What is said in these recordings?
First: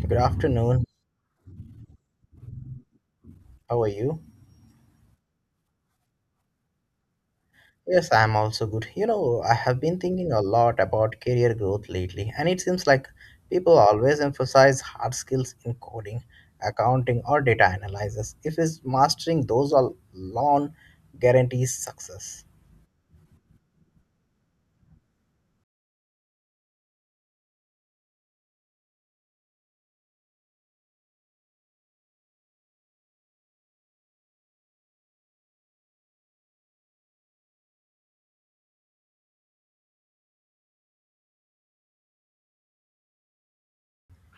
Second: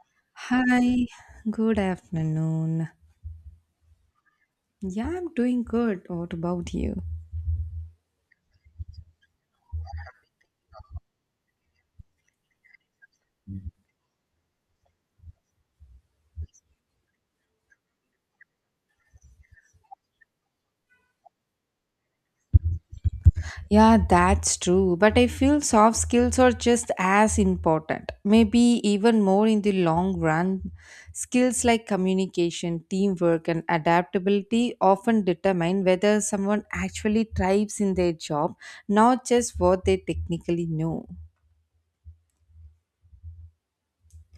Good afternoon. Hi, good afternoon. How are you? Yeah, I'm doing good. What about you? Yes, I'm also good. You know, I have been thinking a lot about career growth lately, and it seems like people always emphasize hard skills in coding, accounting, or data analysis. If is mastering those alone guarantees success. Yeah, that's true. But I feel soft skills are just as important, maybe even more in the long run. Skills like communication, teamwork, and adaptability often determine whether someone actually thrives in their job, not just what they technically know.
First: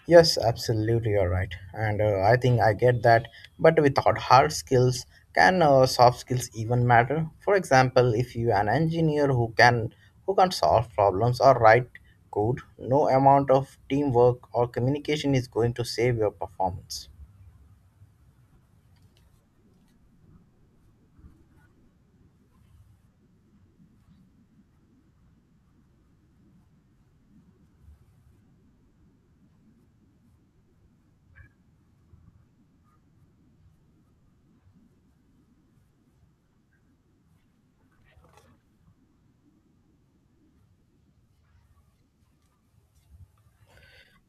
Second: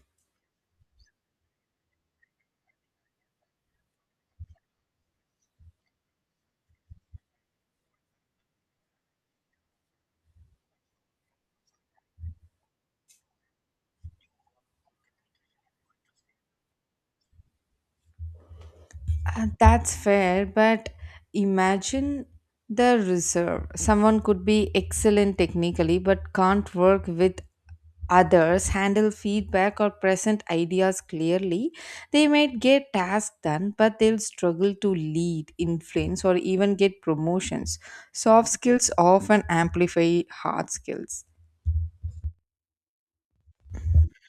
Yes, absolutely, you're right. And I think I get that. But without hard skills, can soft skills even matter? For example, if you an engineer who can solve problems or write code, no amount of teamwork or communication is going to save your performance. That's fair, but imagine the reserve. Someone could be excellent technically but can't work with others, handle feedback, or present ideas clearly. They might get tasks done, but they'll struggle to lead, influence, or even get promotions. Soft skills often amplify hard skills.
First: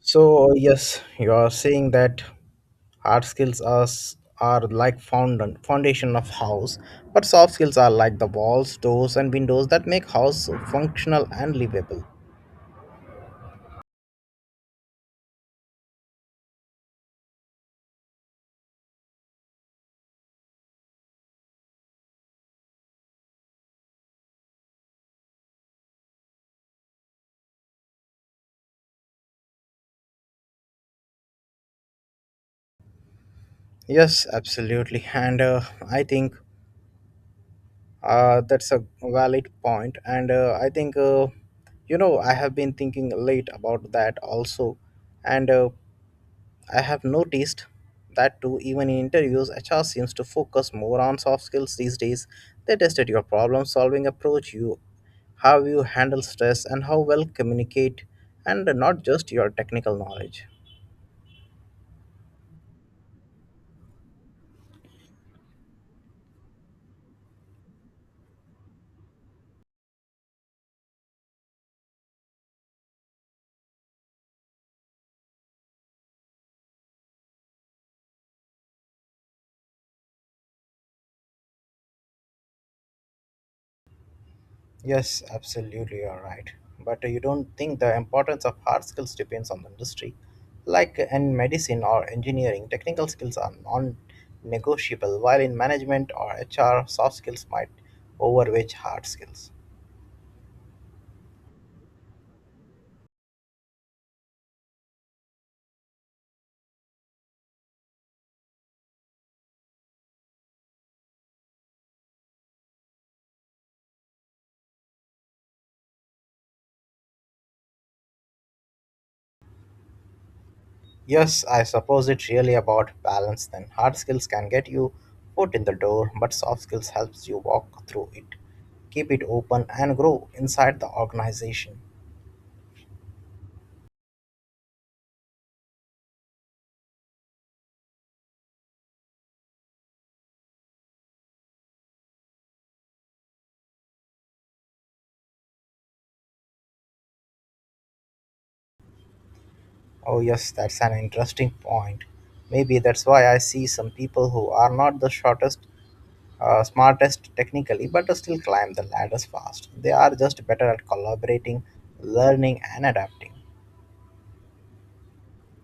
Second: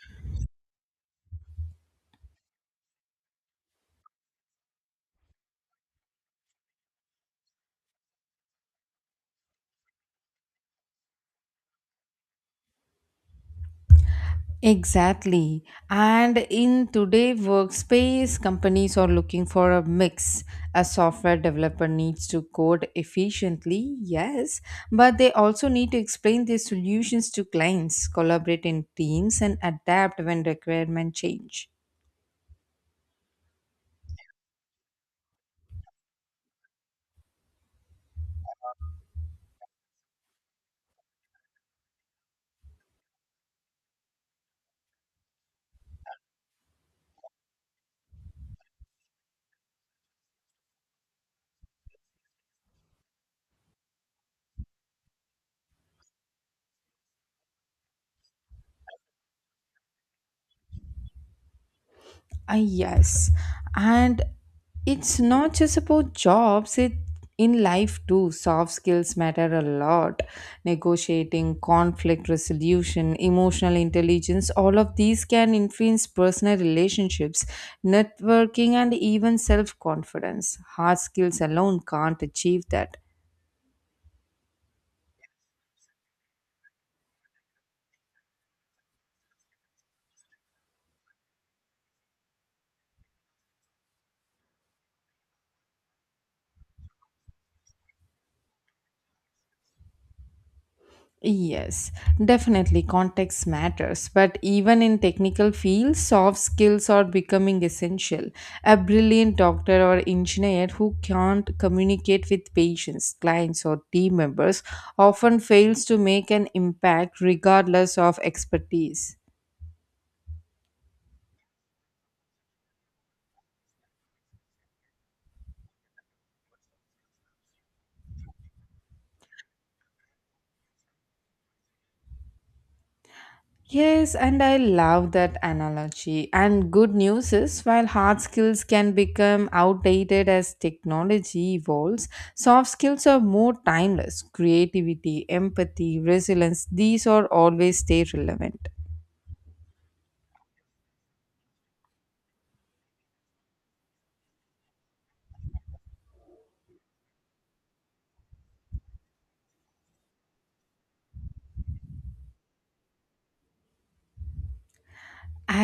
So yes, you are saying that hard skills are like foundation of house, but soft skills are like the walls, doors, and windows that make house functional and livable. Exactly. And in today workspace, companies are looking for a mix. A software developer needs to code efficiently, yes, but they also need to explain their solutions to clients, collaborate in teams, and adapt when requirements change. Yes, absolutely. And I think that's a valid point. And you know, I have been thinking late about that also. And I have noticed that too, even in interviews, HR seems to focus more on soft skills these days. They tested your problem solving approach, you how you handle stress, and how well communicate, and not just your technical knowledge. Yes, and it's not just about jobs, it in life too. Soft skills matter a lot. Negotiating, conflict resolution, emotional intelligence, all of these can influence personal relationships, networking, and even self confidence. Hard skills alone can't achieve that. Yes, absolutely, you're right. But you don't think the importance of hard skills depends on the industry. Like in medicine or engineering, technical skills are non negotiable, while in management or HR, soft skills might overweigh hard skills. Yes, definitely context matters, but even in technical fields, soft skills are becoming essential. A brilliant doctor or engineer who can't communicate with patients, clients, or team members often fails to make an impact regardless of expertise. Yes, I suppose it's really about balance then. Hard skills can get you foot in the door, but soft skills helps you walk through it, keep it open and grow inside the organization. Yes, and I love that analogy. And good news is, while hard skills can become outdated as technology evolves, soft skills are more timeless. Creativity, empathy, resilience, these are always stay relevant. Oh, yes, that's an interesting point. Maybe that's why I see some people who are not the shortest, smartest technically, but still climb the ladders fast. They are just better at collaborating, learning, and adapting.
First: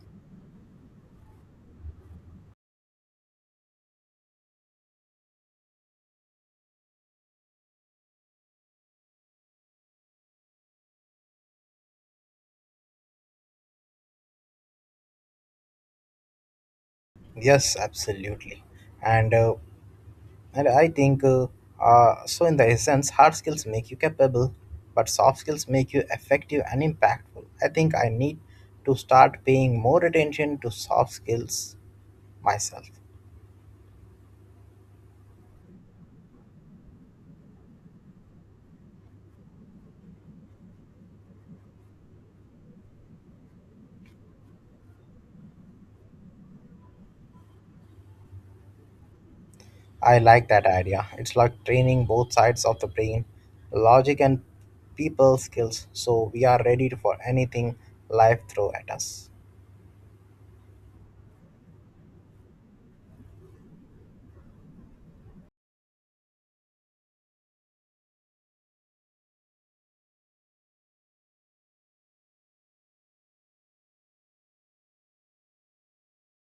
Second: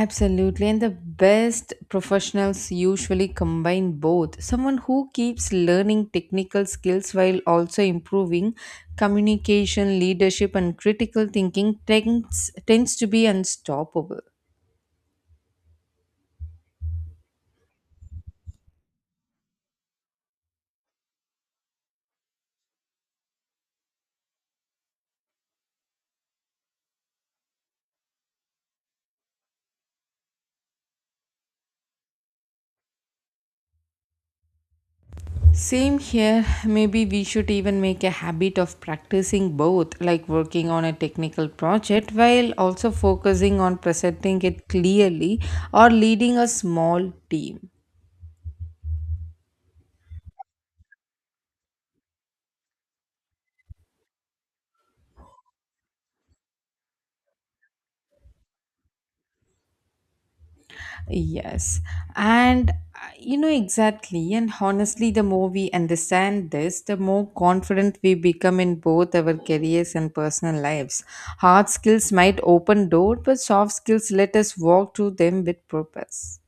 Absolutely, and the best professionals usually combine both. Someone who keeps learning technical skills while also improving communication, leadership, and critical thinking tends to be unstoppable. Yes, absolutely. And uh, and I think so. in the essence, hard skills make you capable, but soft skills make you effective and impactful. I think I need to start paying more attention to soft skills myself. Same here. Maybe we should even make a habit of practicing both, like working on a technical project while also focusing on presenting it clearly or leading a small team. I like that idea. It's like training both sides of the brain, logic and people skills, so we are ready for anything life throw at us. Yes. And you know exactly. And honestly, the more we understand this, the more confident we become in both our careers and personal lives. Hard skills might open doors, but soft skills let us walk through them with purpose.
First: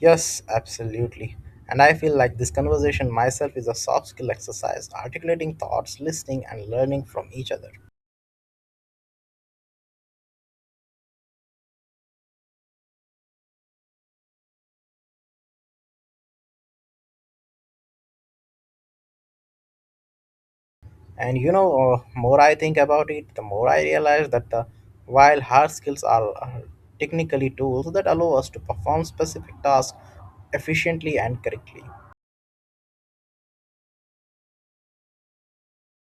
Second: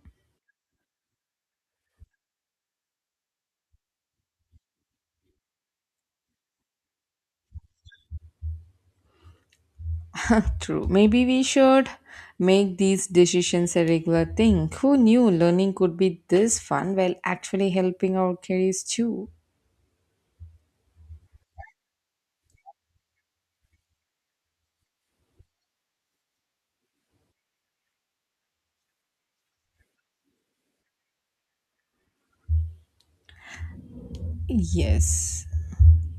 Yes, absolutely. And I feel like this conversation myself is a soft skill exercise, articulating thoughts, listening, and learning from each other. True. Maybe we should make these decisions a regular thing. Who knew learning could be this fun while actually helping our careers too? And you know, more I think about it, the more I realize that the while hard skills are technically tools that allow us to perform specific tasks efficiently and correctly. Yes.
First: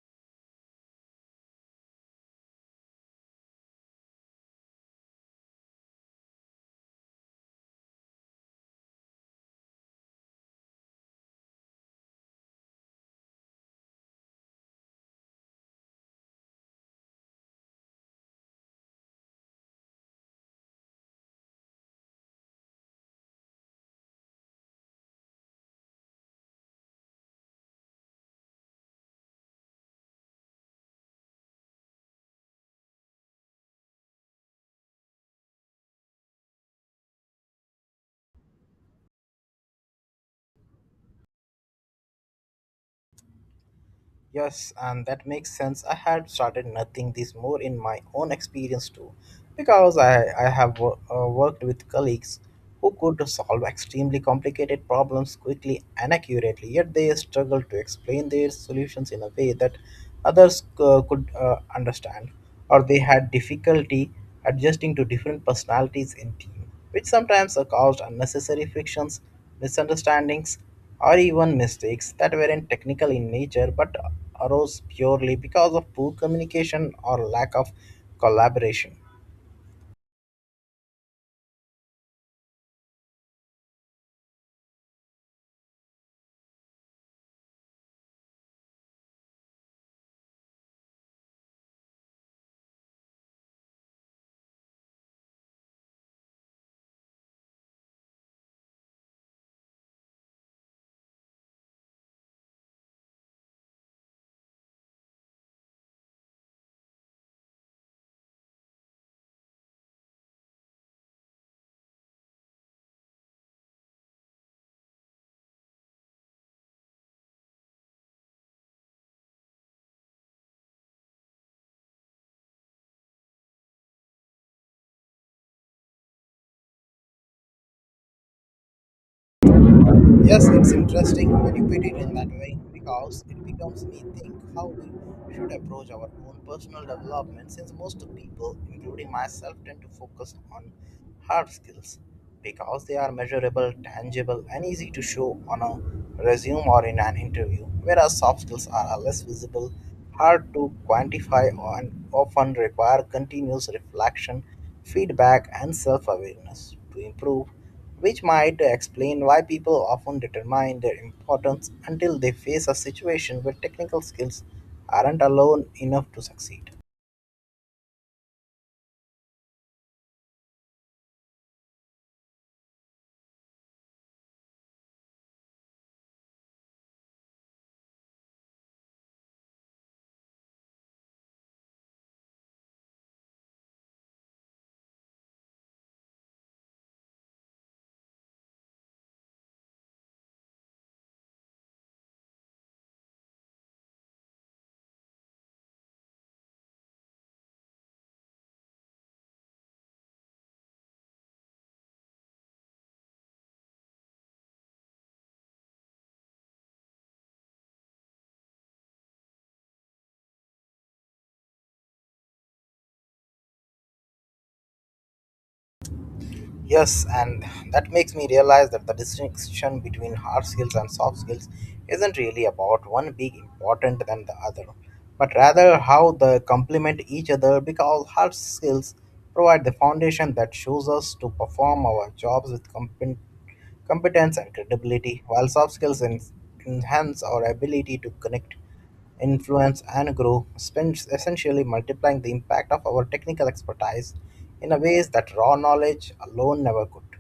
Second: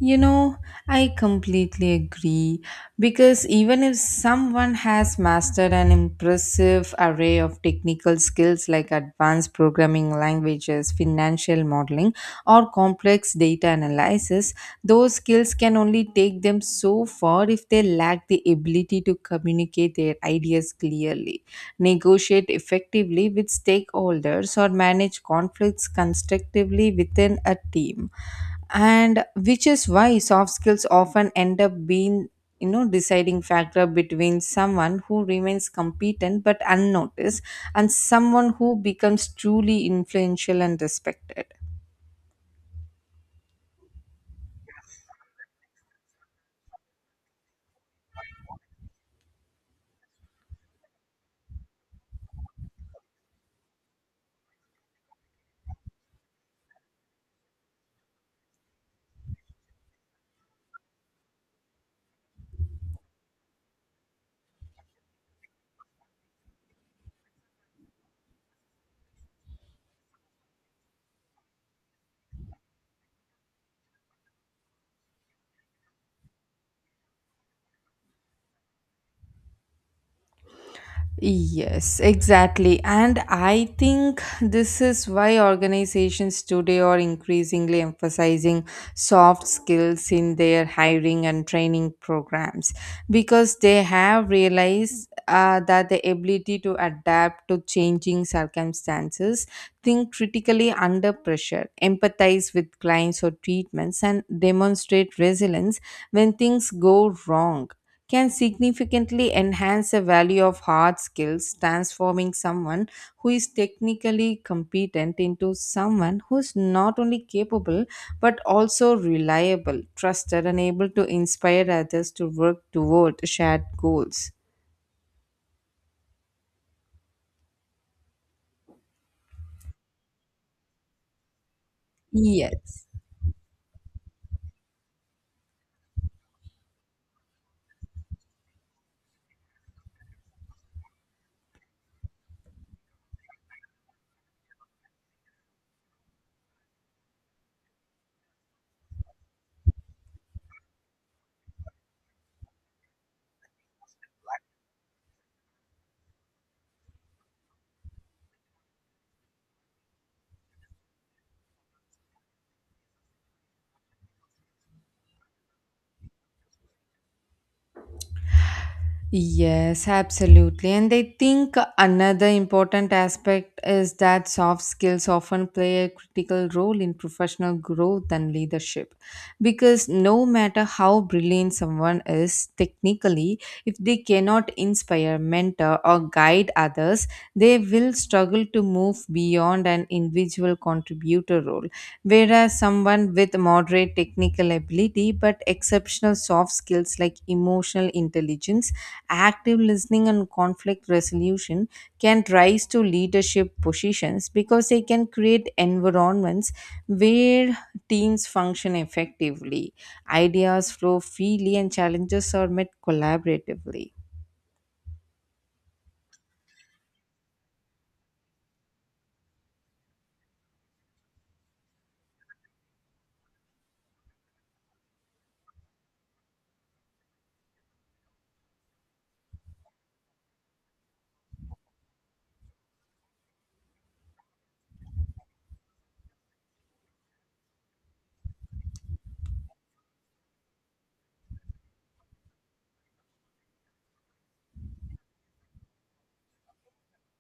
You know, I completely agree because even if someone has mastered an impressive array of technical skills like advanced programming languages, financial modeling, or complex data analysis, those skills can only take them so far if they lack the ability to communicate their ideas clearly negotiate effectively with stakeholders, or manage conflicts constructively within a team. And which is why soft skills often end up being you know deciding factor between someone who remains competent but unnoticed and someone who becomes truly influential and respected. Yes, and that makes sense. I had started nothing this more in my own experience too, because I have worked with colleagues who could solve extremely complicated problems quickly and accurately, yet they struggled to explain their solutions in a way that others could understand, or they had difficulty adjusting to different personalities in team, which sometimes caused unnecessary frictions, misunderstandings, or even mistakes that weren't technical in nature but arose purely because of poor communication or lack of collaboration. Yes, exactly. And I think this is why organizations today are increasingly emphasizing soft skills in their hiring and training programs because they have realized that the ability to adapt to changing circumstances, think critically under pressure, empathize with clients or treatments, and demonstrate resilience when things go wrong can significantly enhance the value of hard skills, transforming someone who is technically competent into someone who is not only capable but also reliable, trusted, and able to inspire others to work toward shared goals. Yes, it's interesting when you put it in that way Yes. because it becomes me think how we should approach our own personal development, since most people, including myself, tend to focus on hard skills because they are measurable, tangible, and easy to show on a resume or in an interview, whereas soft skills are less visible, hard to quantify, and often require continuous reflection, feedback, and self awareness to improve, which might explain why people often determine their importance until they face a situation where technical skills aren't alone enough to succeed. Yes, absolutely. And I think another important aspect is that soft skills often play a critical role in professional growth and leadership. Because no matter how brilliant someone is technically, if they cannot inspire, mentor, or guide others, they will struggle to move beyond an individual contributor role. Whereas someone with moderate technical ability but exceptional soft skills like emotional intelligence active listening and conflict resolution can rise to leadership positions because they can create environments where teams function effectively, ideas flow freely, and challenges are met collaboratively. Yes, and that makes me realize that the distinction between hard skills and soft skills isn't really about one being important than the other, but rather how they complement each other, because hard skills provide the foundation that shows us to perform our jobs with competence, competence and credibility, while soft skills enhance our ability to connect, influence, and grow, spend essentially multiplying the impact of our technical expertise in a ways that raw knowledge alone never could.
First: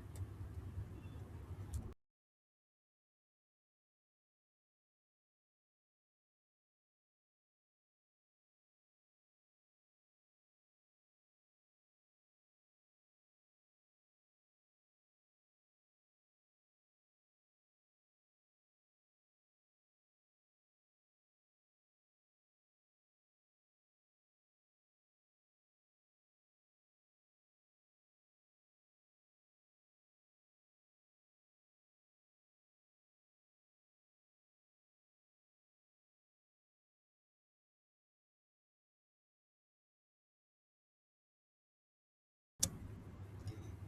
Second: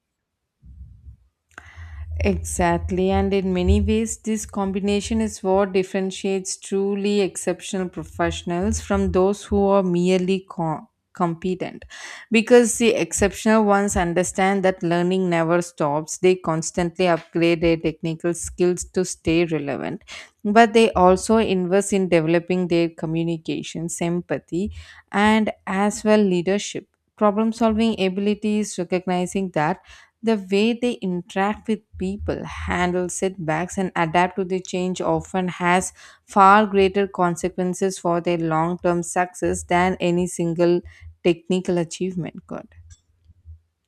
Exactly, and in many ways, this combination is what differentiates truly exceptional professionals from those who are merely competent. Because the exceptional ones understand that learning never stops, they constantly upgrade their technical skills to stay relevant, but they also invest in developing their communication, empathy, and as well leadership. Problem solving abilities, recognizing that the way they interact with people, handle setbacks, and adapt to the change often has far greater consequences for their long term success than any single technical achievement could.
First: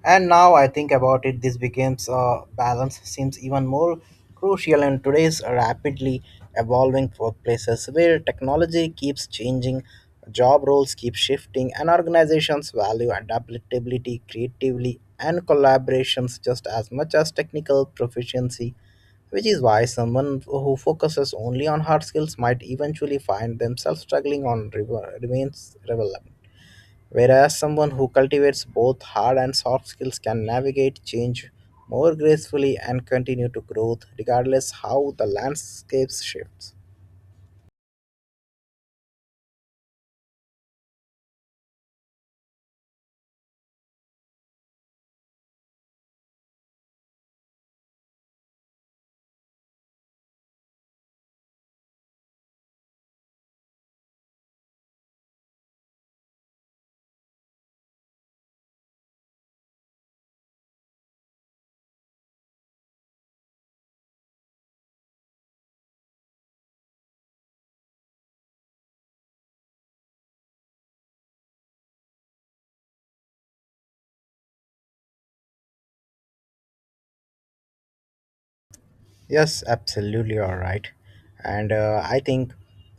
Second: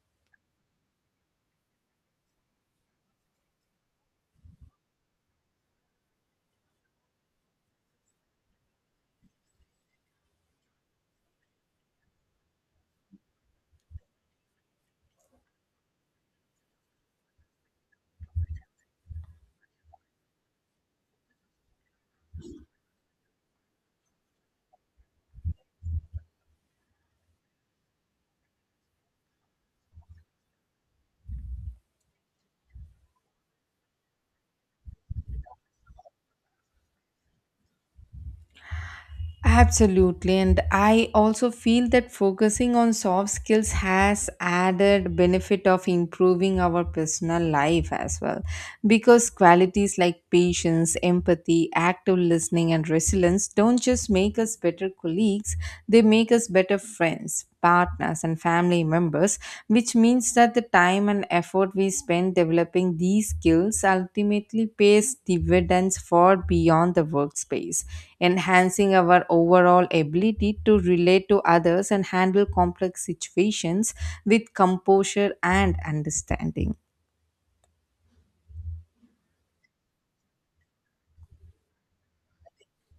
And now I think about it, this becomes a balance seems even more crucial in today's rapidly evolving workplaces where technology keeps changing, job roles keep shifting, and organizations value adaptability, creativity, and collaborations just as much as technical proficiency. Which is why someone who focuses only on hard skills might eventually find themselves struggling on remains relevant. Whereas someone who cultivates both hard and soft skills can navigate change more gracefully and continue to grow regardless how the landscape shifts. Absolutely, and I also feel that focusing on soft skills has added benefit of improving our personal life as well because qualities like patience, empathy, active listening and resilience don't just make us better colleagues, they make us better friends partners and family members, which means that the time and effort we spend developing these skills ultimately pays dividends far beyond the workspace, enhancing our overall ability to relate to others and handle complex situations with composure and understanding. Yes, absolutely, all right. And I think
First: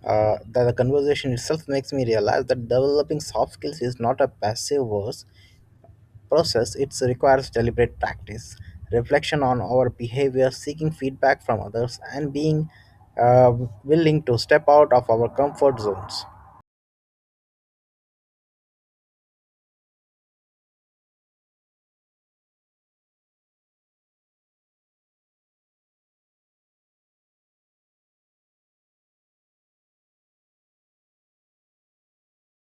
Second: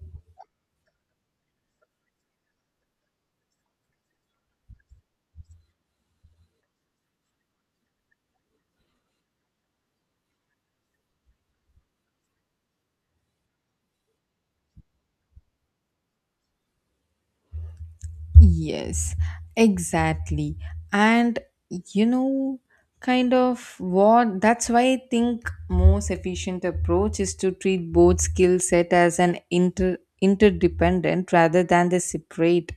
that the conversation itself makes me realize that developing soft skills is not a passive verse process. It requires deliberate practice, reflection on our behavior, seeking feedback from others, and being uh, willing to step out of our comfort zones. Yes, exactly. And you know, kind of what that's why I think most efficient approach is to treat both skill set as an interdependent rather than the separate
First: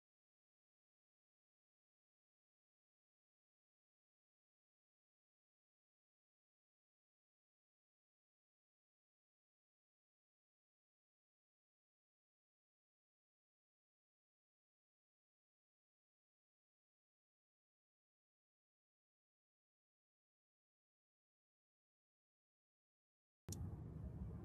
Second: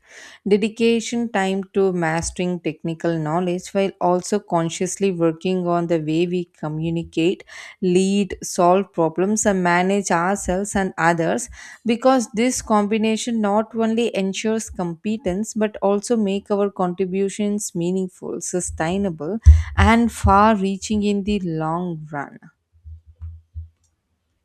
dedication time to mastering technical knowledge while also consciously working on the way we communicate, lead, solve problems, and manage ourselves and others because this combination not only ensures competence but also make our contributions meaningful, sustainable, and far reaching in the long run.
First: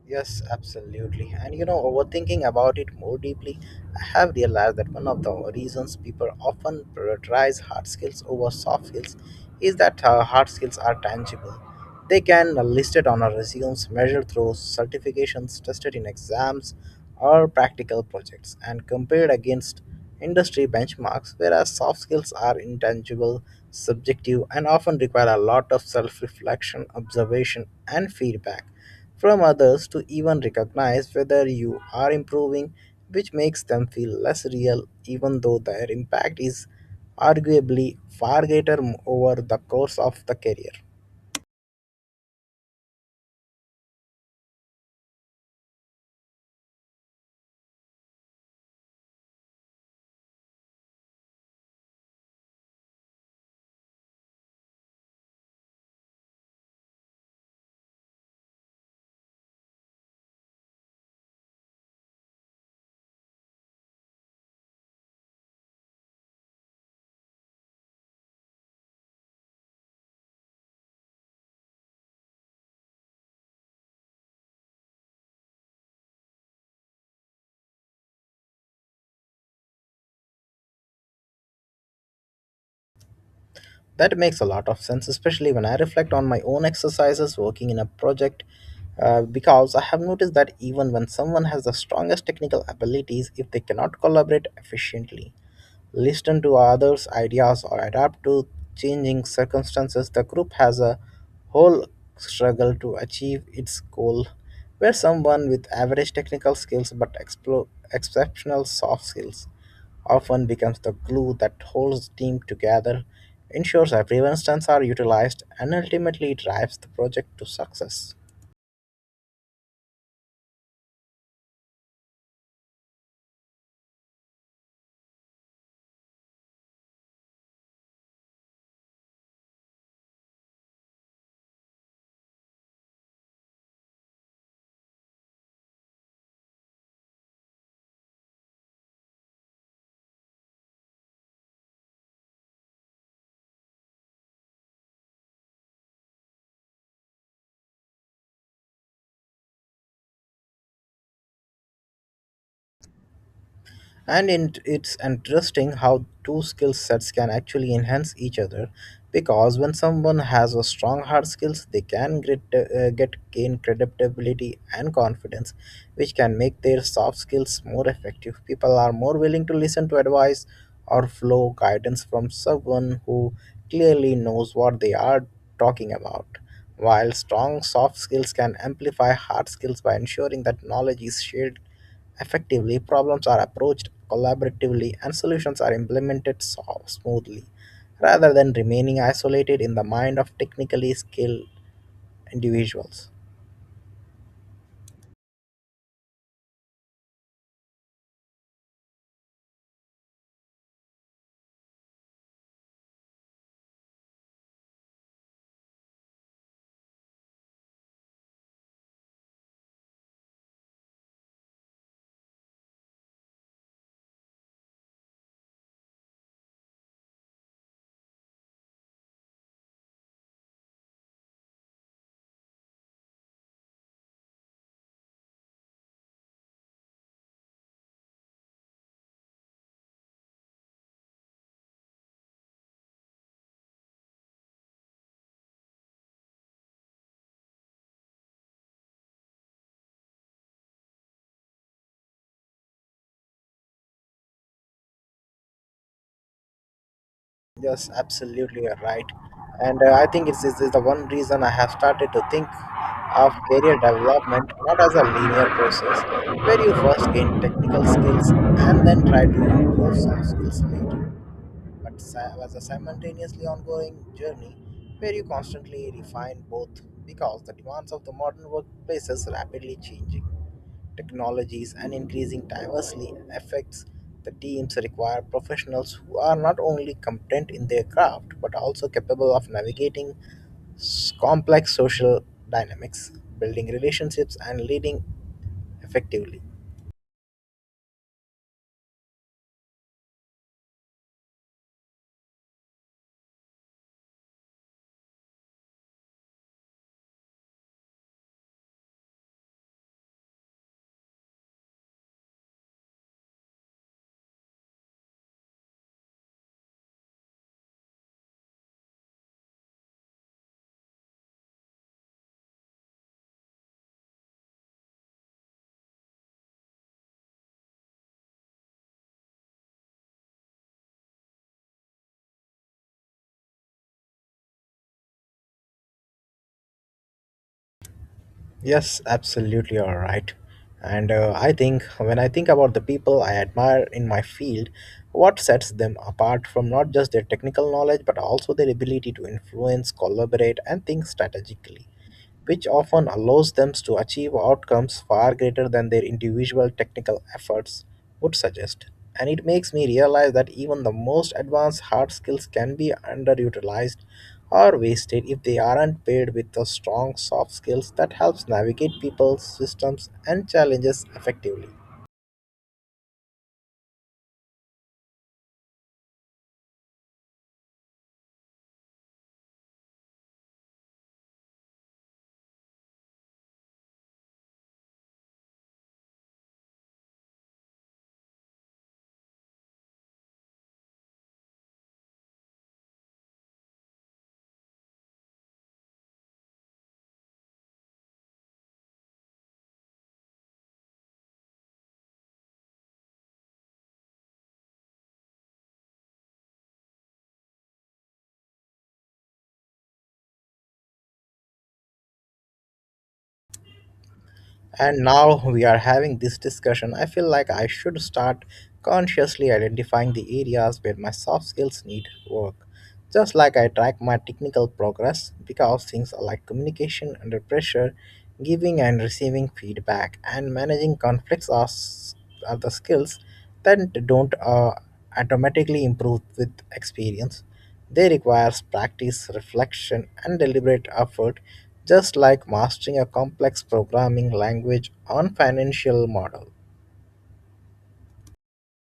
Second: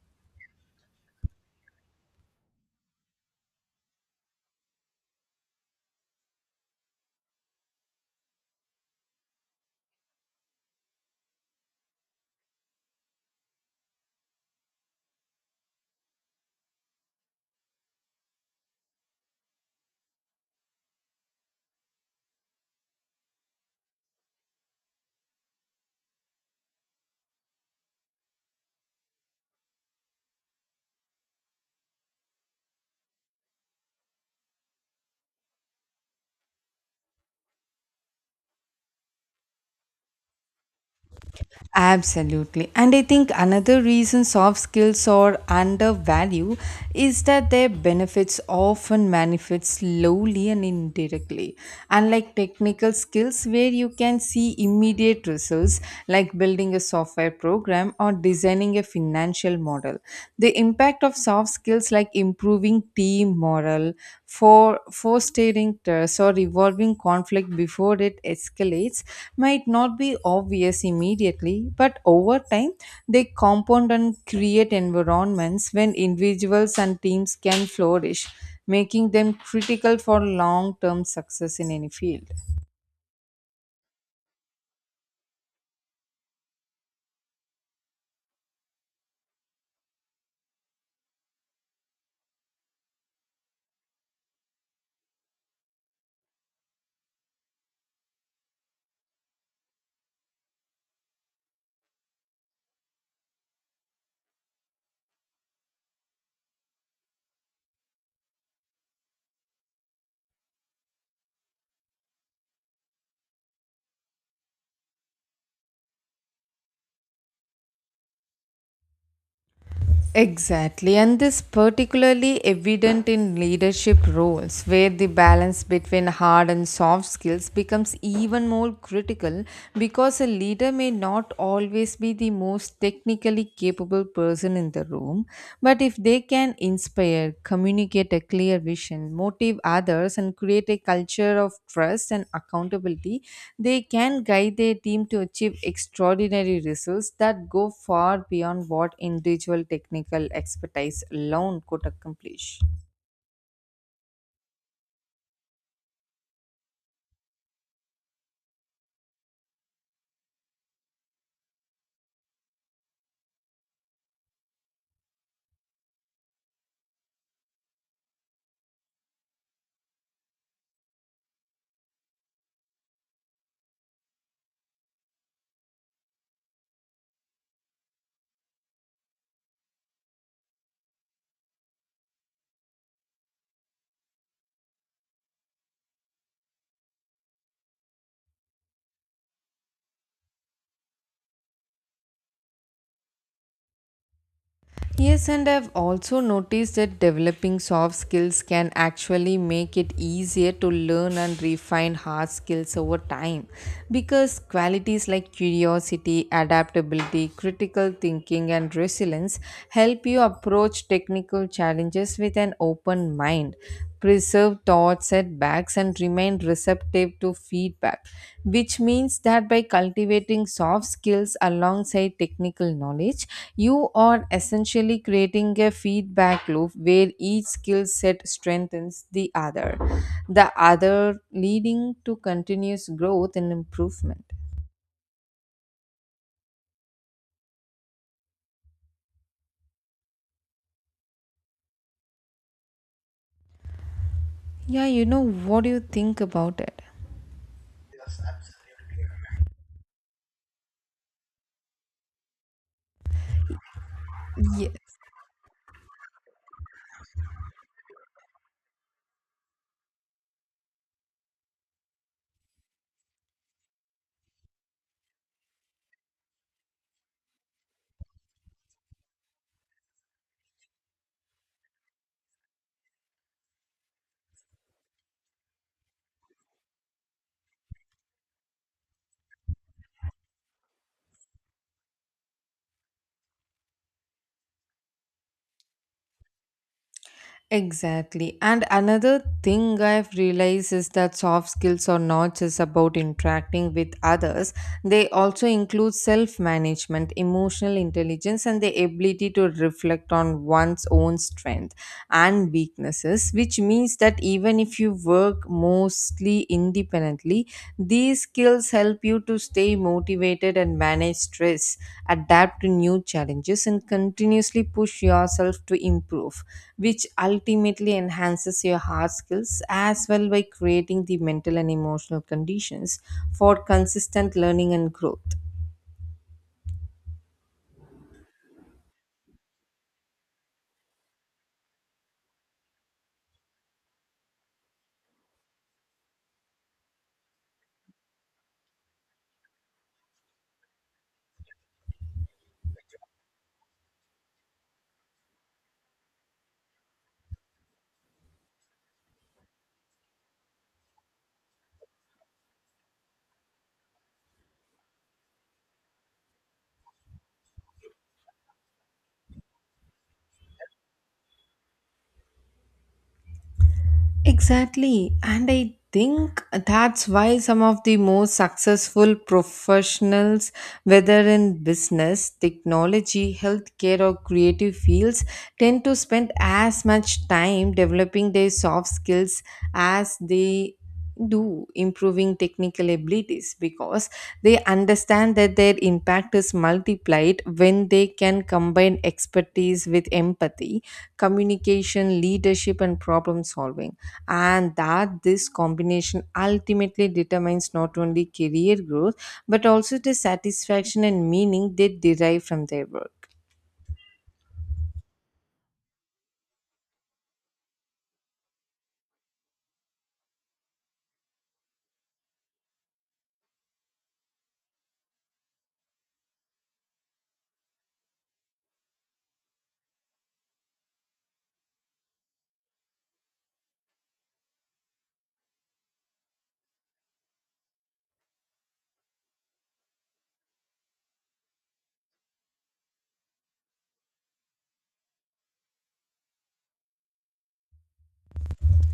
Yes, absolutely. And you know, overthinking about it more deeply, I have realized that one of the reasons people often prioritize hard skills over soft skills is that hard skills are tangible. They can be listed on our resumes, measured through certifications, tested in exams or practical projects, and compared against industry benchmarks, whereas soft skills are intangible, subjective, and often require a lot of self reflection, observation, and feedback from others to even recognize whether you are improving, which makes them feel less real, even though their impact is arguably far greater over the course of the career. Absolutely. And I think another reason soft skills are undervalued is that their benefits often manifest slowly and indirectly. Unlike technical skills, where you can see immediate results, like building a software program or designing a financial model, the impact of soft skills, like improving team morale, for fosteering trust or revolving conflict before it escalates might not be obvious immediately, but over time they compound and create environments when individuals and teams can flourish, making them critical for long term success in any field. That makes a lot of sense, especially when I reflect on my own exercises working in a project, because I have noticed that even when someone has the strongest technical abilities, if they cannot collaborate efficiently, listen to others' ideas, or adapt to changing circumstances, the group has a whole struggle to achieve its goal. Where someone with average technical skills but exceptional soft skills often becomes the glue that holds the team together, ensures everyone's strengths are utilized, and ultimately drives the project to success. Exactly, and this particularly evident in leadership roles where the balance between hard and soft skills becomes even more critical because a leader may not always be the most technically capable person in the room, but if they can inspire, communicate a clear vision, motive others, and create a culture of trust and accountability, they can guide their team to achieve extraordinary results that go far beyond what individual technical expertise alone could accomplish. And in, it's interesting how two skill sets can actually enhance each other, because when someone has a strong hard skills, they can get gain credibility and confidence, which can make their soft skills more effective. People are more willing to listen to advice or flow guidance from someone who clearly knows what they are talking about. While strong soft skills can amplify hard skills by ensuring that knowledge is shared effectively, problems are approached collaboratively, and solutions are implemented smoothly, rather than remaining isolated in the mind of technically skilled individuals. Yes, and I've also noticed that developing soft skills can actually make it easier to learn and refine hard skills over time because qualities like curiosity, adaptability, critical thinking, and resilience help you approach technical challenges with an open mind, preserve thought setbacks and remain receptive to feedback, which means that by cultivating soft skills alongside technical knowledge you are essentially creating a feedback loop where each skill set strengthens the other, leading to continuous growth and improvement. Yeah, you know, what do you think about it? Yes, absolutely, you're right. And I think it's, this is the one reason I have started to think of career development not as Yes. a linear process, where you first gain technical skills and then try to improve soft skills later, but was a simultaneously ongoing journey where you constantly refine both, because the demands of the modern workplaces rapidly changing technologies and increasing diversely affects the teams require professionals who are not only competent in their craft but also capable of navigating complex social dynamics, building relationships, and leading effectively. Exactly. And another thing I've realized is that soft skills are not just about interacting with others, they also include self management, emotional intelligence, and the ability to reflect on one's own strength and weaknesses, which means that even if you work mostly independently, these skills help you to stay motivated and manage stress, adapt to new challenges, and continuously push yourself to improve, which ultimately enhances your hard skills as well by creating the mental and emotional conditions for consistent learning and growth. Yes, absolutely, all right. And I think when I think about the people I admire in my field, what sets them apart from not just their technical knowledge but also their ability to influence, collaborate, and think strategically, which often allows them to achieve outcomes far greater than their individual technical efforts would suggest. And it makes me realize that even the most advanced hard skills can be underutilized or wasted if they aren't paired with the strong soft skills that helps navigate people, systems, and challenges effectively. Exactly. And I think that's why some of the most successful professionals, whether in business, technology, healthcare, or creative fields, tend to spend as much time developing their soft skills as they do improving technical abilities because they understand that their impact is multiplied when they can combine expertise with empathy, communication, leadership, and problem solving, and that this combination ultimately determines not only career growth but also the satisfaction and meaning they derive from their work. And now we are having this discussion, I feel like I should start consciously identifying the areas where my soft skills need work. Just like I track my technical progress, because things like communication under pressure, giving and receiving feedback, and managing conflicts are the skills that don't automatically improve with experience. They require practice, reflection, and deliberate effort, just like mastering a complex programming language or financial model.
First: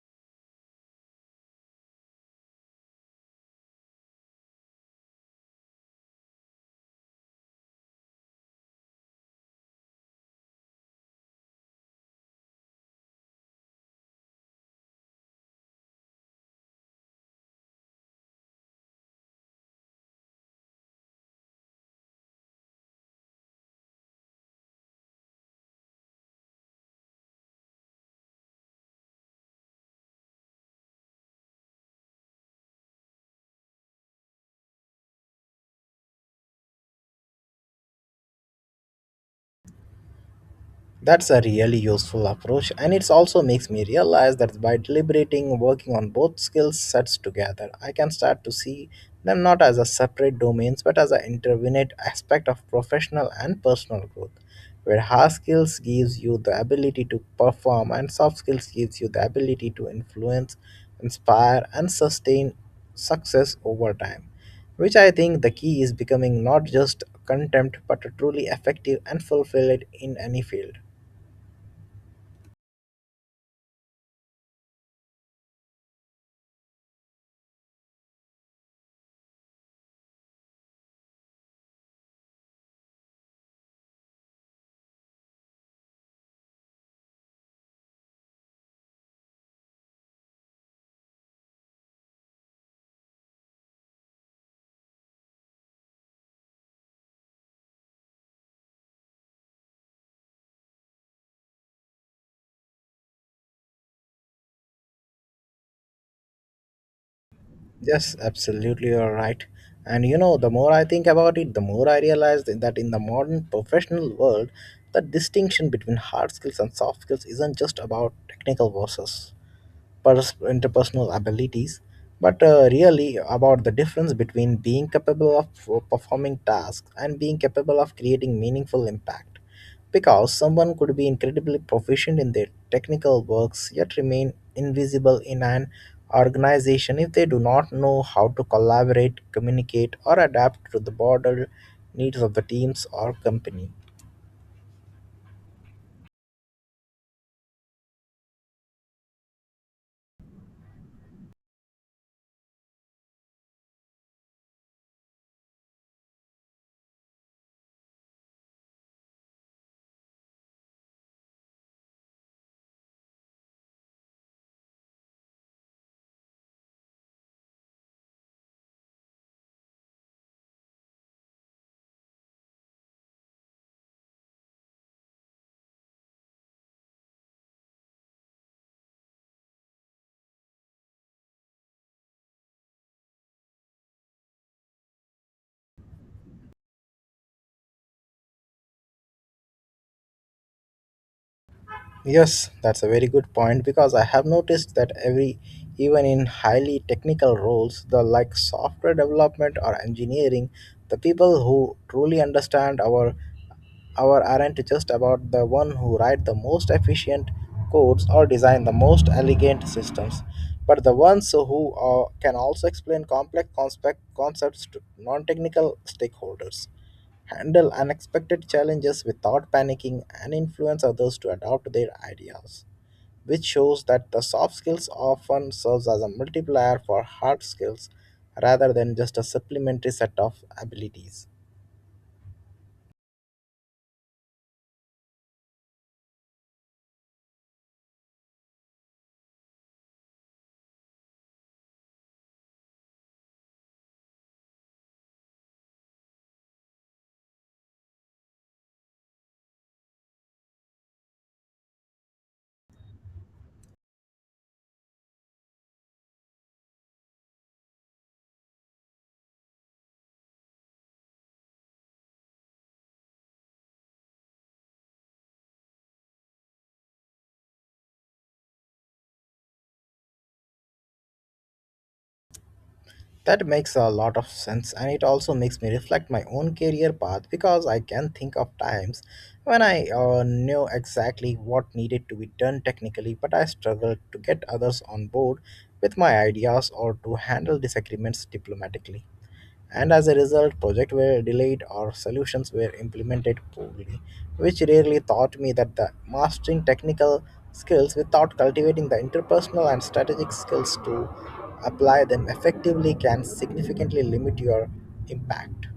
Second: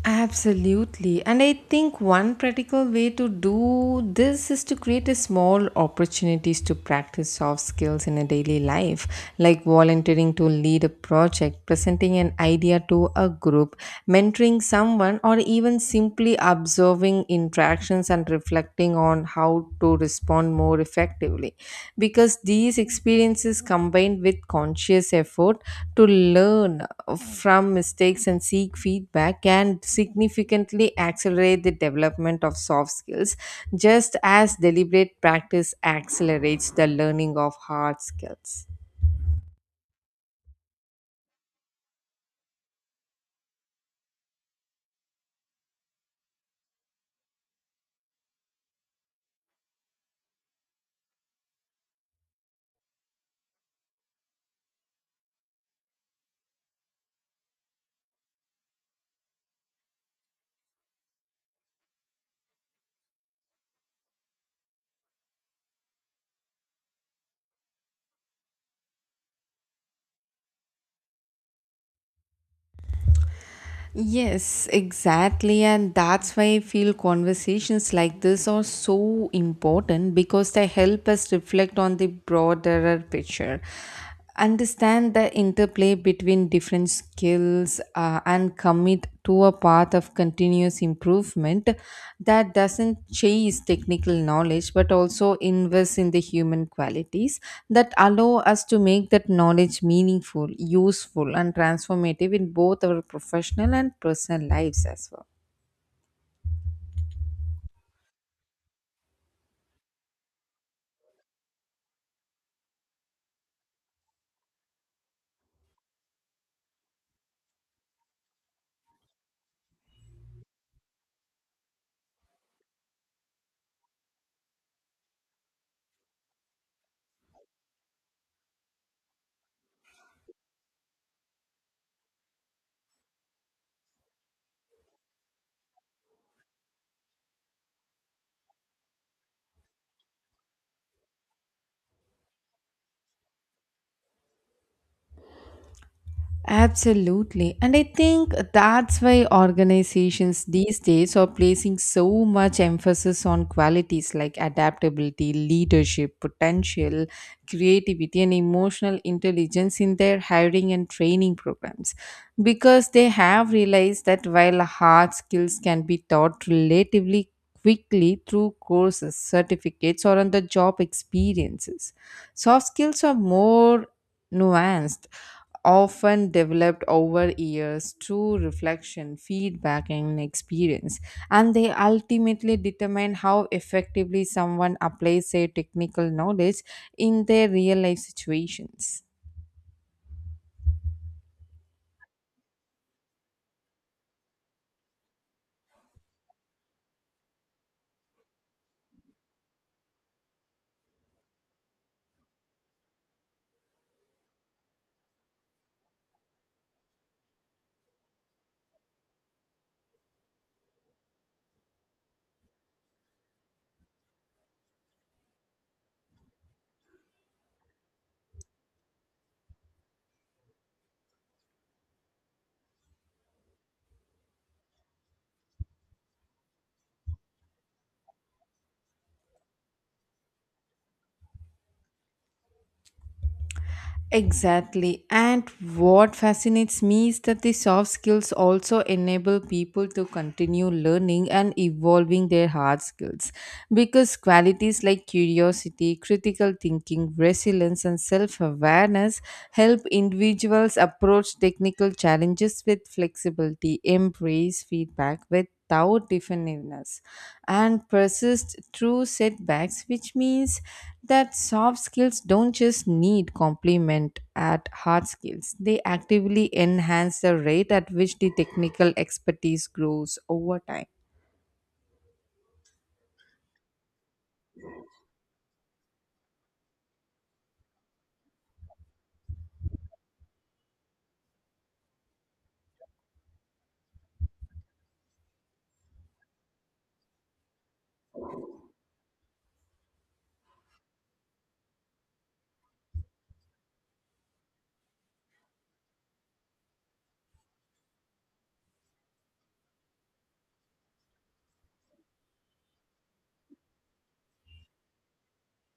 Absolutely. And I think one practical way to do this is to create a small opportunities to practice soft skills in a daily life, like volunteering to lead a project, presenting an idea to a group, mentoring someone, or even simply observing interactions and reflecting on how to respond more effectively because these experiences combined with conscious effort to learn from mistakes and seek feedback can significantly accelerate the development of soft skills just as deliberate practice accelerates the learning of hard skills. That's a really useful approach, and it also makes me realize that by deliberating, working on both skill sets together, I can start to see them not as a separate domains but as an intervenant aspect of professional and personal growth, where hard skills gives you the ability to perform and soft skills gives you the ability to influence, inspire, and sustain success over time. Which I think the key is becoming not just contempt but a truly effective and fulfilled in any field. Yes, exactly. And that's why I feel conversations like this are so important because they help us reflect on the broader picture, understand the interplay between different skills, and commit to a path of continuous improvement that doesn't chase technical knowledge but also invests in the human qualities that allow us to make that knowledge meaningful, useful, and transformative in both our professional and personal lives as well. Yes, absolutely, you're right. And you know, the more I think about it, the more I realize that in the modern professional world, the distinction between hard skills and soft skills isn't just about technical versus interpersonal abilities, but really about the difference between being capable of performing tasks and being capable of creating meaningful impact. Because someone could be incredibly proficient in their technical works yet remain invisible in an organization if they do not know how to collaborate, communicate, or adapt to the broader needs of the teams or company. Absolutely. And I think that's why organizations these days are placing so much emphasis on qualities like adaptability, leadership, potential, creativity, and emotional intelligence in their hiring and training programs. Because they have realized that while hard skills can be taught relatively quickly through courses, certificates, or on the job experiences, soft skills are more nuanced, often developed over years through reflection, feedback, and experience, and they ultimately determine how effectively someone applies their technical knowledge in their real life situations. Yes, that's a very good point because I have noticed that every even in highly technical roles, the like software development or engineering, the people who truly understand our aren't just about the one who write the most efficient codes or design the most elegant systems, but the ones who can also explain complex concepts to non-technical stakeholders, handle unexpected challenges without panicking, and influence others to adopt their ideas, which shows that the soft skills often serves as a multiplier for hard skills rather than just a supplementary set of abilities. Exactly. And what fascinates me is that the soft skills also enable people to continue learning and evolving their hard skills. Because qualities like curiosity, critical thinking, resilience, and self awareness help individuals approach technical challenges with flexibility, embrace feedback without defensiveness and persist through setbacks, which means that soft skills don't just need complement at hard skills, they actively enhance the rate at which the technical expertise grows over time. That makes a lot of sense, and it also makes me reflect my own career path because I can think of times when I knew exactly what needed to be done technically, but I struggled to get others on board with my ideas or to handle disagreements diplomatically, and as a result projects were delayed or solutions were implemented poorly, which rarely taught me that the mastering technical skills without cultivating the interpersonal and strategic skills to apply them effectively can significantly limit your impact.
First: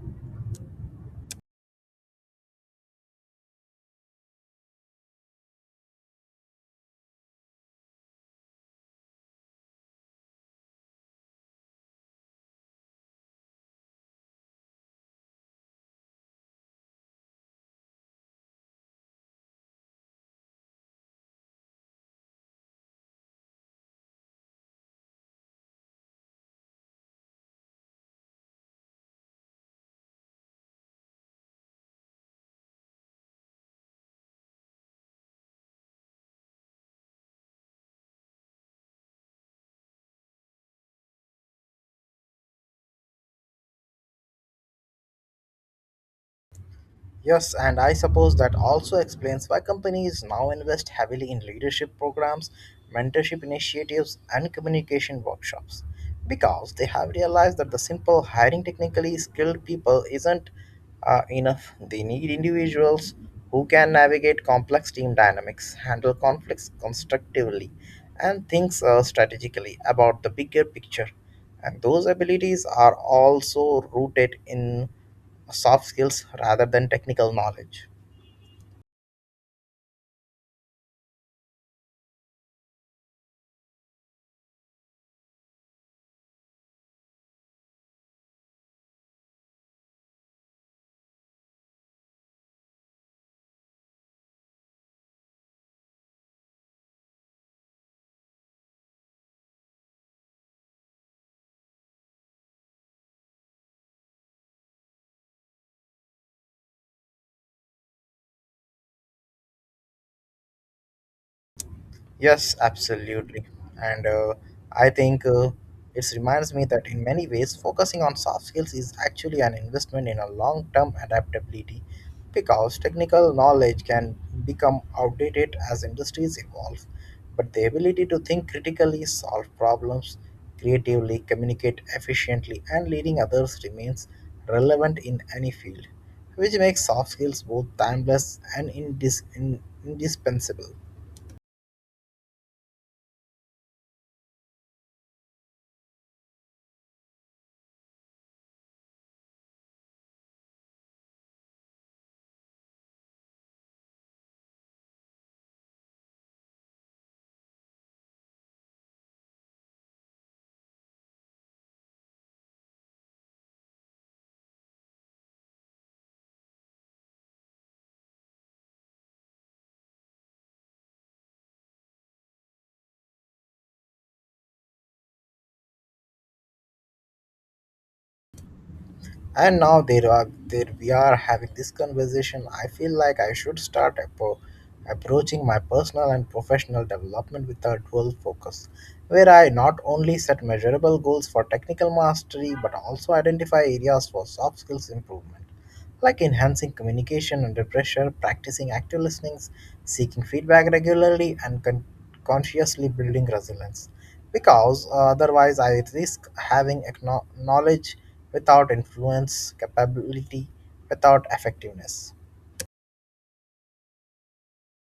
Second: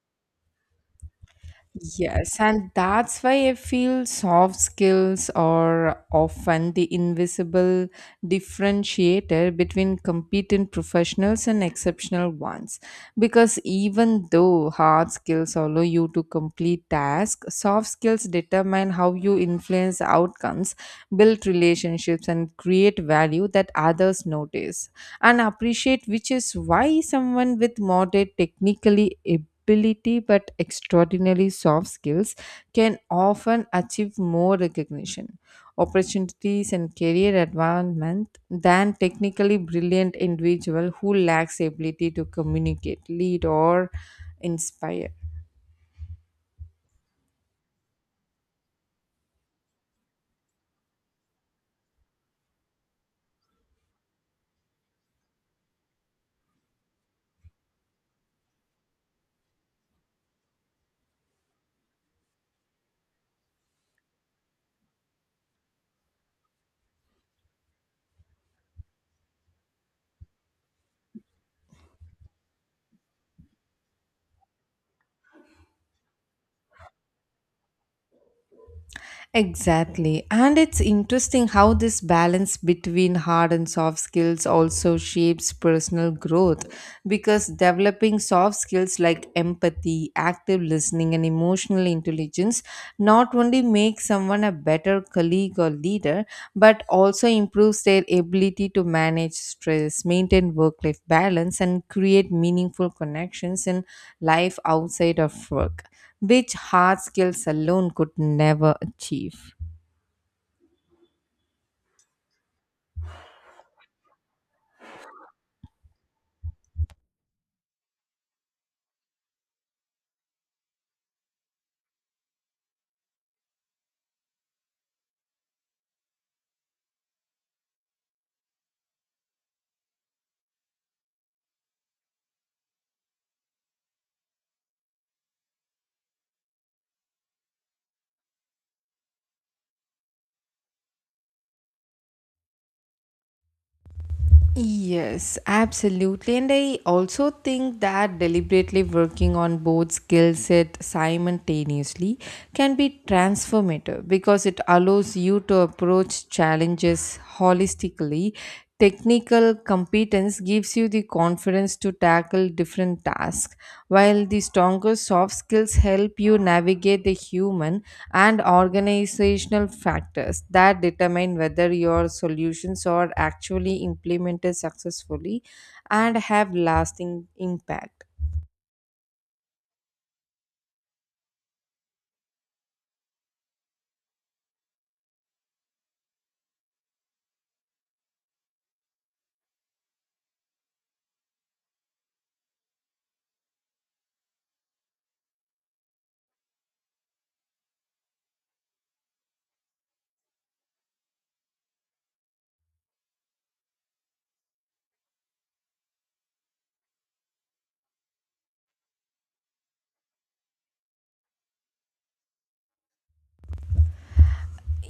Yes, and that's why I feel soft skills are often the invisible differentiator between competent professionals and exceptional ones. Because even though hard skills allow you to complete tasks, soft skills determine how you influence outcomes, build relationships, and create value that others notice and appreciate, which is why someone with moderate technically ability but extraordinarily soft skills can often achieve more recognition, opportunities, and career advancement than technically brilliant individual who lacks the ability to communicate, lead, or inspire. Yes, and I suppose that also explains why companies now invest heavily in leadership programs, mentorship initiatives, and communication workshops. Because they have realized that the simple hiring technically skilled people isn't enough. They need individuals who can navigate complex team dynamics, handle conflicts constructively, and think strategically about the bigger picture. And those abilities are also rooted in soft skills rather than technical knowledge. Exactly. And it's interesting how this balance between hard and soft skills also shapes personal growth because developing soft skills like empathy, active listening, and emotional intelligence not only makes someone a better colleague or leader, but also improves their ability to manage stress, maintain work life balance, and create meaningful connections in life outside of work which hard skills alone could never achieve. Yes, absolutely. And I think it reminds me that in many ways, focusing on soft skills is actually an investment in a long term adaptability because technical knowledge can become outdated as industries evolve. But the ability to think critically, solve problems creatively, communicate efficiently, and leading others remains relevant in any field, which makes soft skills both timeless and indispensable. Yes, absolutely. And I also think that deliberately working on both skill set simultaneously can be transformative because it allows you to approach challenges holistically. Technical competence gives you the confidence to tackle different tasks, while the stronger soft skills help you navigate the human and organizational factors that determine whether your solutions are actually implemented successfully and have lasting impact. And now there are there we are having this conversation. I feel like I should start approaching my personal and professional development with a dual focus, where I not only set measurable goals for technical mastery but also identify areas for soft skills improvement, like enhancing communication under pressure, practicing active listening, seeking feedback regularly, and consciously building resilience. Because otherwise, I risk having knowledge without influence, capability without effectiveness.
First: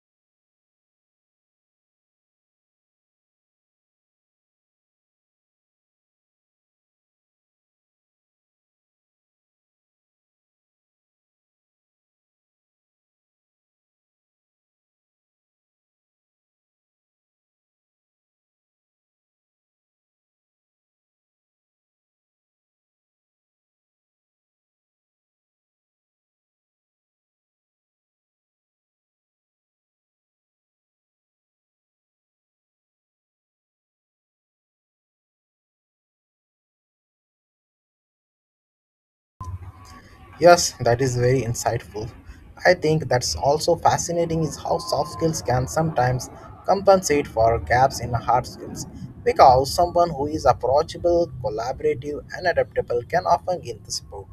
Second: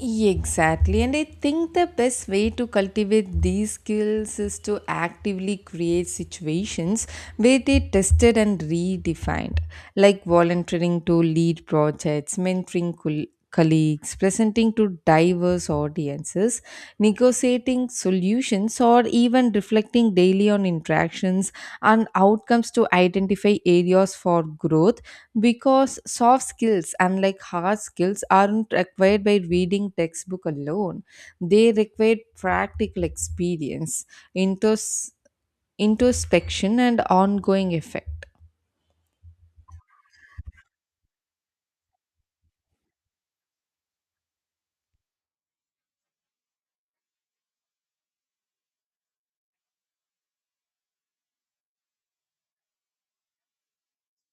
Exactly, and I think the best way to cultivate these skills is to actively create situations where they tested and redefined, like volunteering to lead projects, mentoring colleagues, presenting to diverse audiences, creating solutions or even reflecting daily on interactions and outcomes to identify areas for growth because soft skills unlike hard skills aren't acquired by reading textbook alone they require practical experience intos- introspection and ongoing effect. Yes, that is very insightful. I think that's also fascinating is how soft skills can sometimes compensate for gaps in hard skills. Because someone who is approachable, collaborative, and adaptable can often gain the support,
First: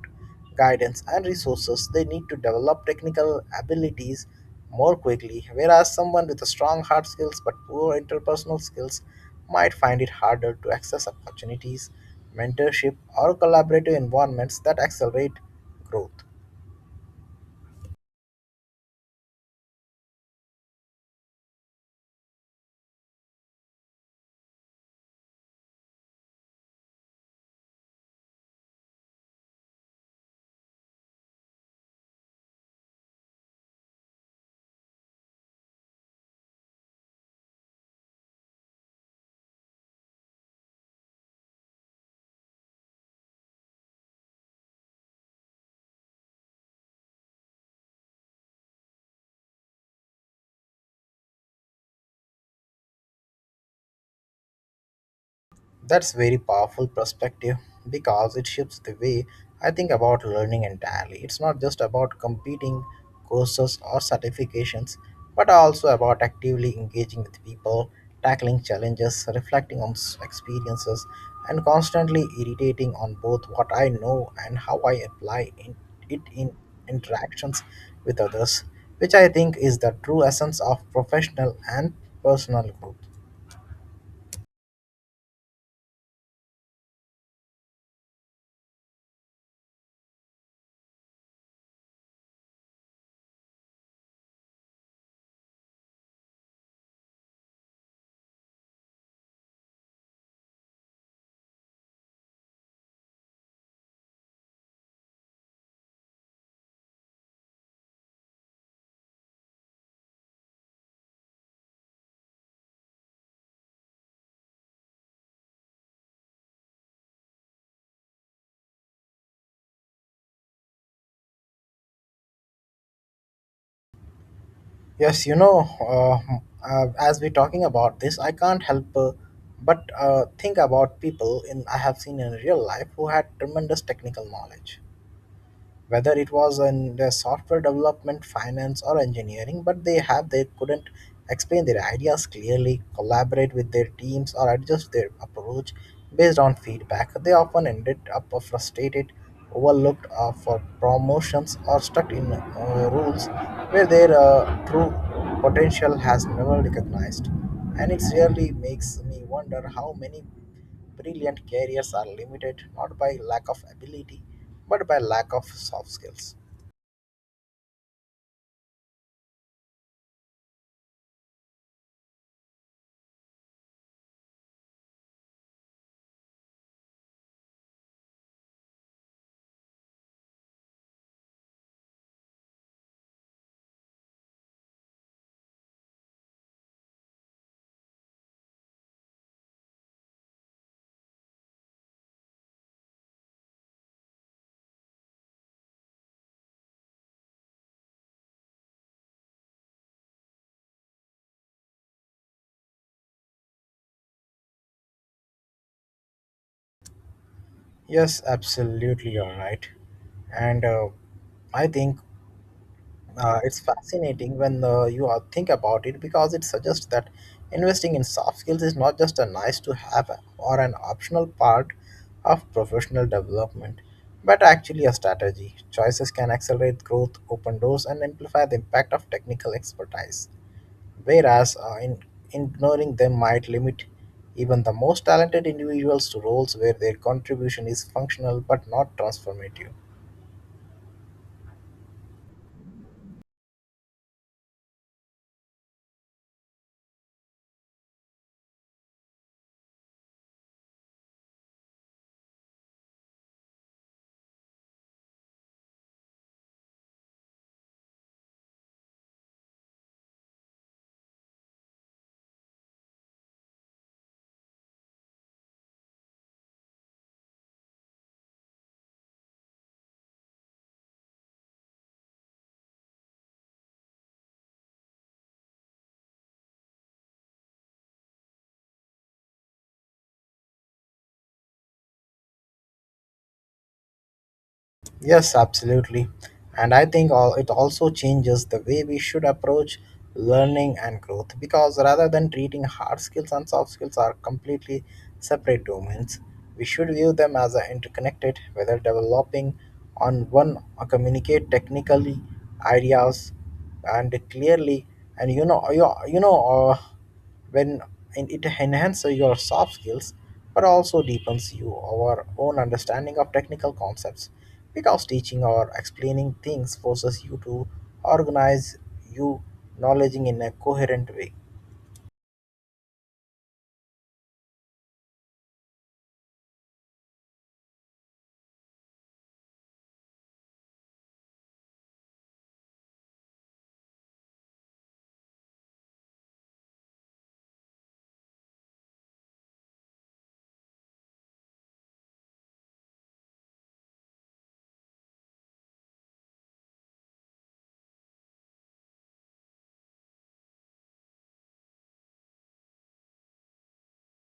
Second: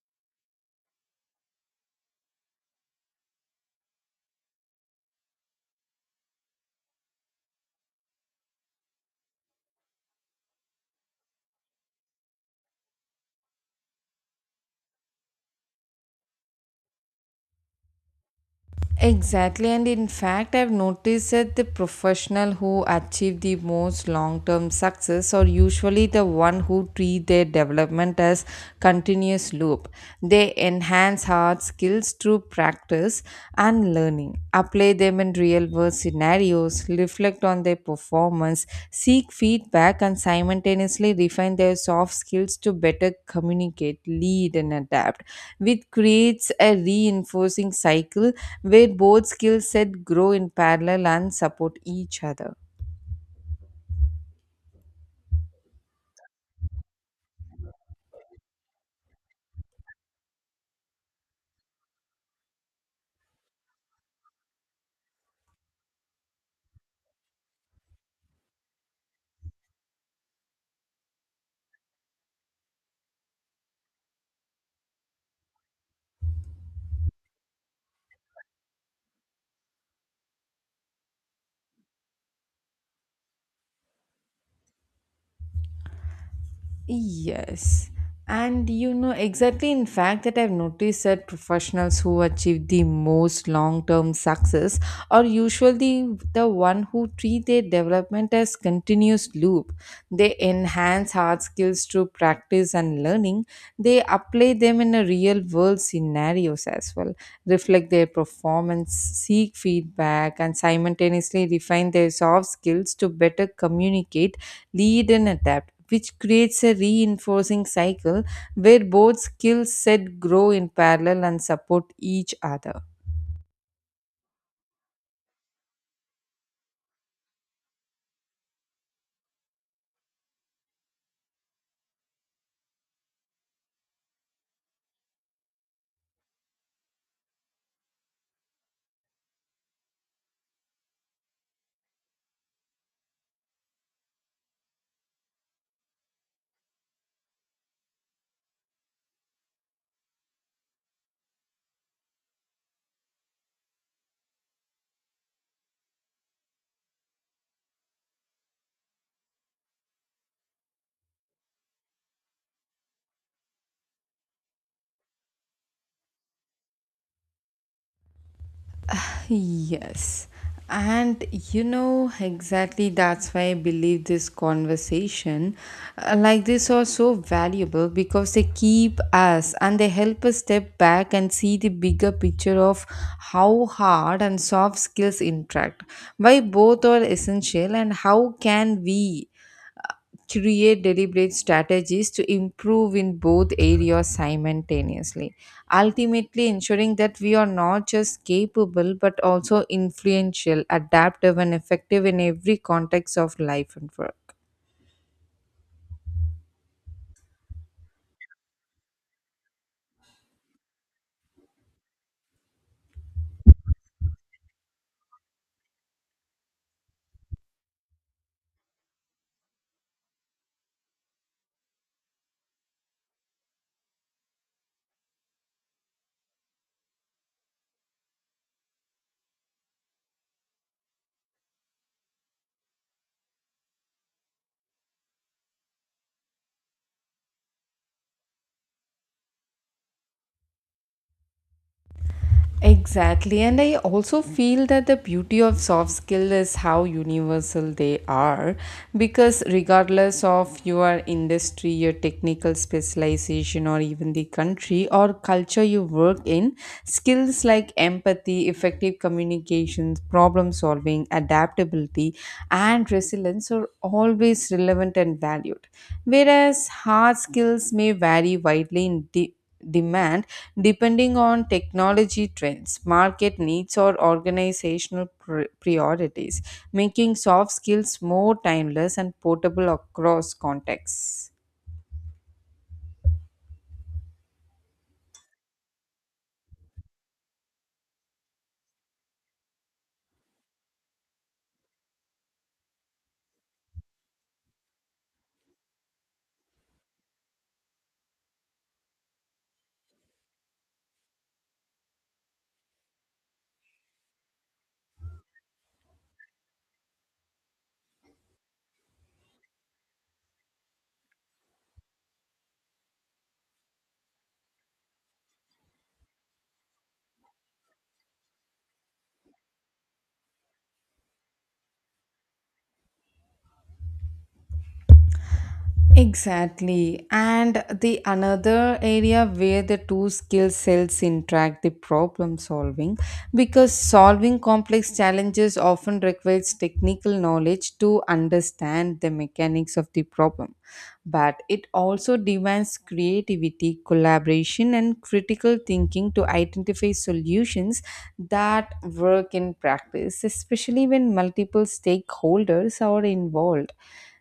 guidance, and resources they need to develop technical abilities more quickly, whereas someone with a strong hard skills but poor interpersonal skills might find it harder to access opportunities, mentorship, or collaborative environments that accelerate growth. Exactly, and in fact, I've noticed that the professional who achieve the most long-term success are usually the one who treat their development as continuous loop. They enhance hard skills through practice and learning, apply them in real diverse scenarios, reflect on their performance, seek feedback, and simultaneously refine their soft skills to better communicate, lead, and adapt, which creates a reinforcing cycle where both skill sets grow in parallel and support each other. That's very powerful perspective because it shifts the way I think about learning entirely. It's not just about competing courses or certifications, but also about actively engaging with people, tackling challenges, reflecting on experiences, and constantly irritating on both what I know and how I apply in, it in interactions with others, which I think is the true essence of professional and personal growth. Yes. And you know, exactly in fact, that I've noticed that professionals who achieve the most long term success are usually the one who treat their development as continuous loop. They enhance hard skills through practice and learning. They apply them in a real world scenarios as well, reflect their performance, seek feedback, and simultaneously refine their soft skills to better communicate lead and adapt, which creates a reinforcing cycle where both skill set grow in parallel and support each other. Yes, as we're talking about this, I can't help but think about people in I have seen in real life who had tremendous technical knowledge, whether it was in the software development, finance, or engineering, but they couldn't explain their ideas clearly, collaborate with their teams, or adjust their approach based on feedback. They often ended up frustrated, overlooked for promotions, or stuck in rules where their true potential has never recognized. And it really makes me wonder how many brilliant careers are limited not by lack of ability, but by lack of soft skills. Yes. And you know, exactly that's why I believe this conversation like this are so valuable because they keep us and they help us step back and see the bigger picture of how hard and soft skills interact, why both are essential, and how can we create deliberate strategies to improve in both areas simultaneously ultimately ensuring that we are not just capable but also influential adaptive and effective in every context of life and work. Yes, absolutely, you're right. And I think it's fascinating when think about it because it suggests that investing in soft skills is not just a nice to have or an optional part of professional development, but actually a strategy. Choices can accelerate growth, open doors, and amplify the impact of technical expertise, whereas ignoring them might limit even the most talented individuals to roles where their contribution is functional but not transformative. Exactly, and I also feel that the beauty of soft skill is how universal they are because regardless of your industry, your technical specialization, or even the country or culture you work in, skills like empathy, effective communications, problem solving, adaptability, and resilience are always relevant and valued. Whereas hard skills may vary widely in demand depending on technology trends, market needs, or organizational priorities, making soft skills more timeless and portable across contexts. Yes, absolutely. And I think all, it also changes the way we should approach learning and growth because rather than treating hard skills and soft skills are completely separate domains, we should view them as a interconnected, whether developing on one or communicate technically ideas and clearly and when and it enhances your soft skills but also deepens you our own understanding of technical concepts because teaching or explaining things forces you to organize your knowledge in a coherent way. Exactly. And the another area where the two skill sets interact the problem solving because solving complex challenges often requires technical knowledge to understand the mechanics of the problem. But it also demands creativity, collaboration, and critical thinking to identify solutions that work in practice, especially when multiple stakeholders are involved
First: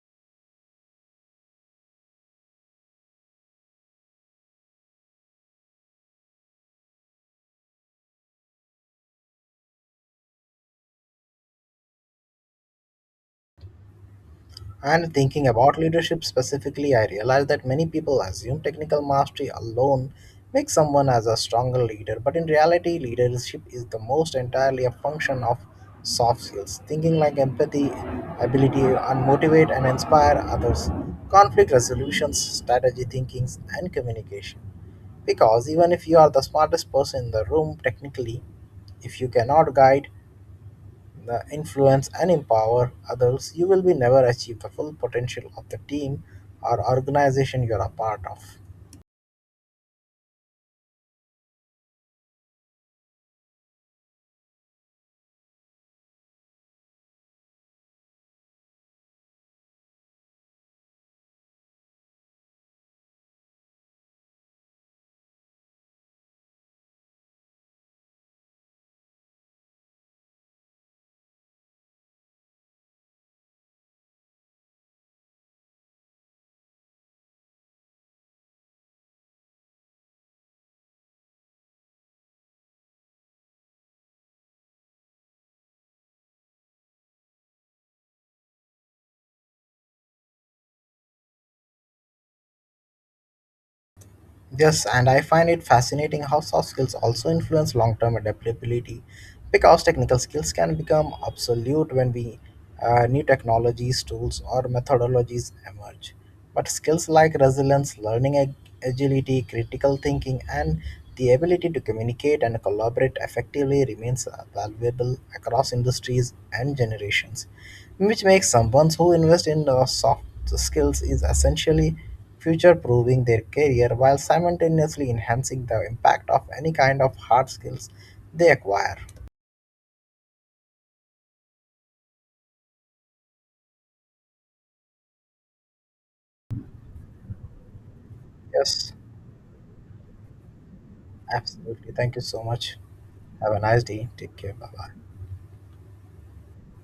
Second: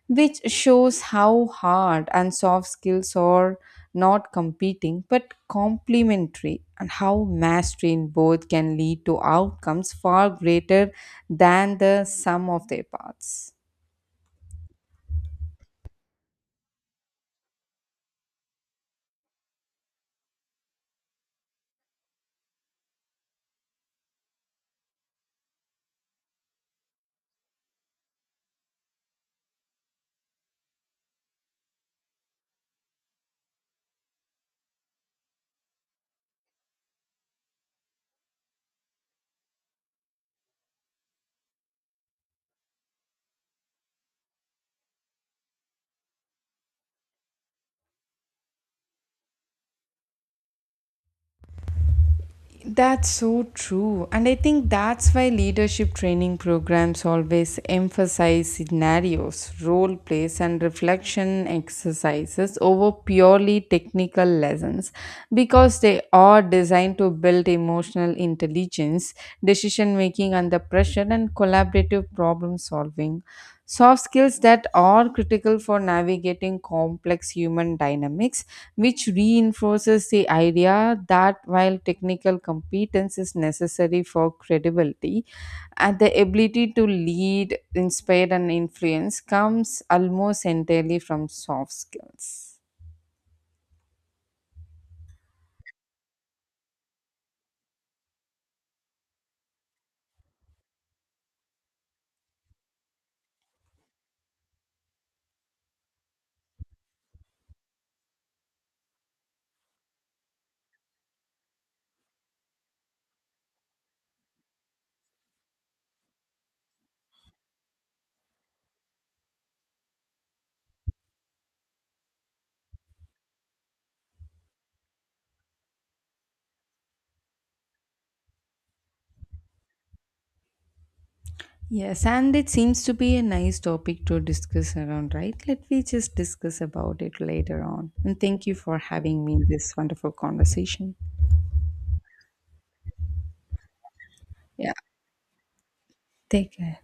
which shows how hard and soft skills are not competing but complementary and how mastery in both can lead to outcomes far greater than the sum of their parts. And thinking about leadership specifically, I realized that many people assume technical mastery alone makes someone as a stronger leader, but in reality, leadership is the most entirely a function of soft skills, thinking like empathy, ability to motivate and inspire others, conflict resolutions, strategy thinking, and communication. Because even if you are the smartest person in the room technically, if you cannot guide the influence, and empower others, you will be never achieve the full potential of the team or organization you are a part of. That's so true. And I think that's why leadership training programs always emphasize scenarios, role plays, and reflection exercises over purely technical lessons because they are designed to build emotional intelligence, decision making under pressure, and collaborative problem solving soft skills that are critical for navigating complex human dynamics which reinforces the idea that while technical competence is necessary for credibility and the ability to lead inspire and influence comes almost entirely from soft skills. Yes, and I find it fascinating how soft skills also influence long term adaptability because technical skills can become obsolete when we, new technologies, tools, or methodologies emerge. But skills like resilience, agility, critical thinking, and the ability to communicate and collaborate effectively remains valuable across industries and generations, which makes someone who invests in soft skills is essentially future-proofing their career while simultaneously enhancing the impact of any kind of hard skills they acquire. Yes, and it seems to be a nice topic to discuss around, right? Let me just discuss about it later on. And thank you for Yes, having me in this wonderful conversation. absolutely. Thank you so much. Have a nice day. Take care. Bye Yeah, bye. take care.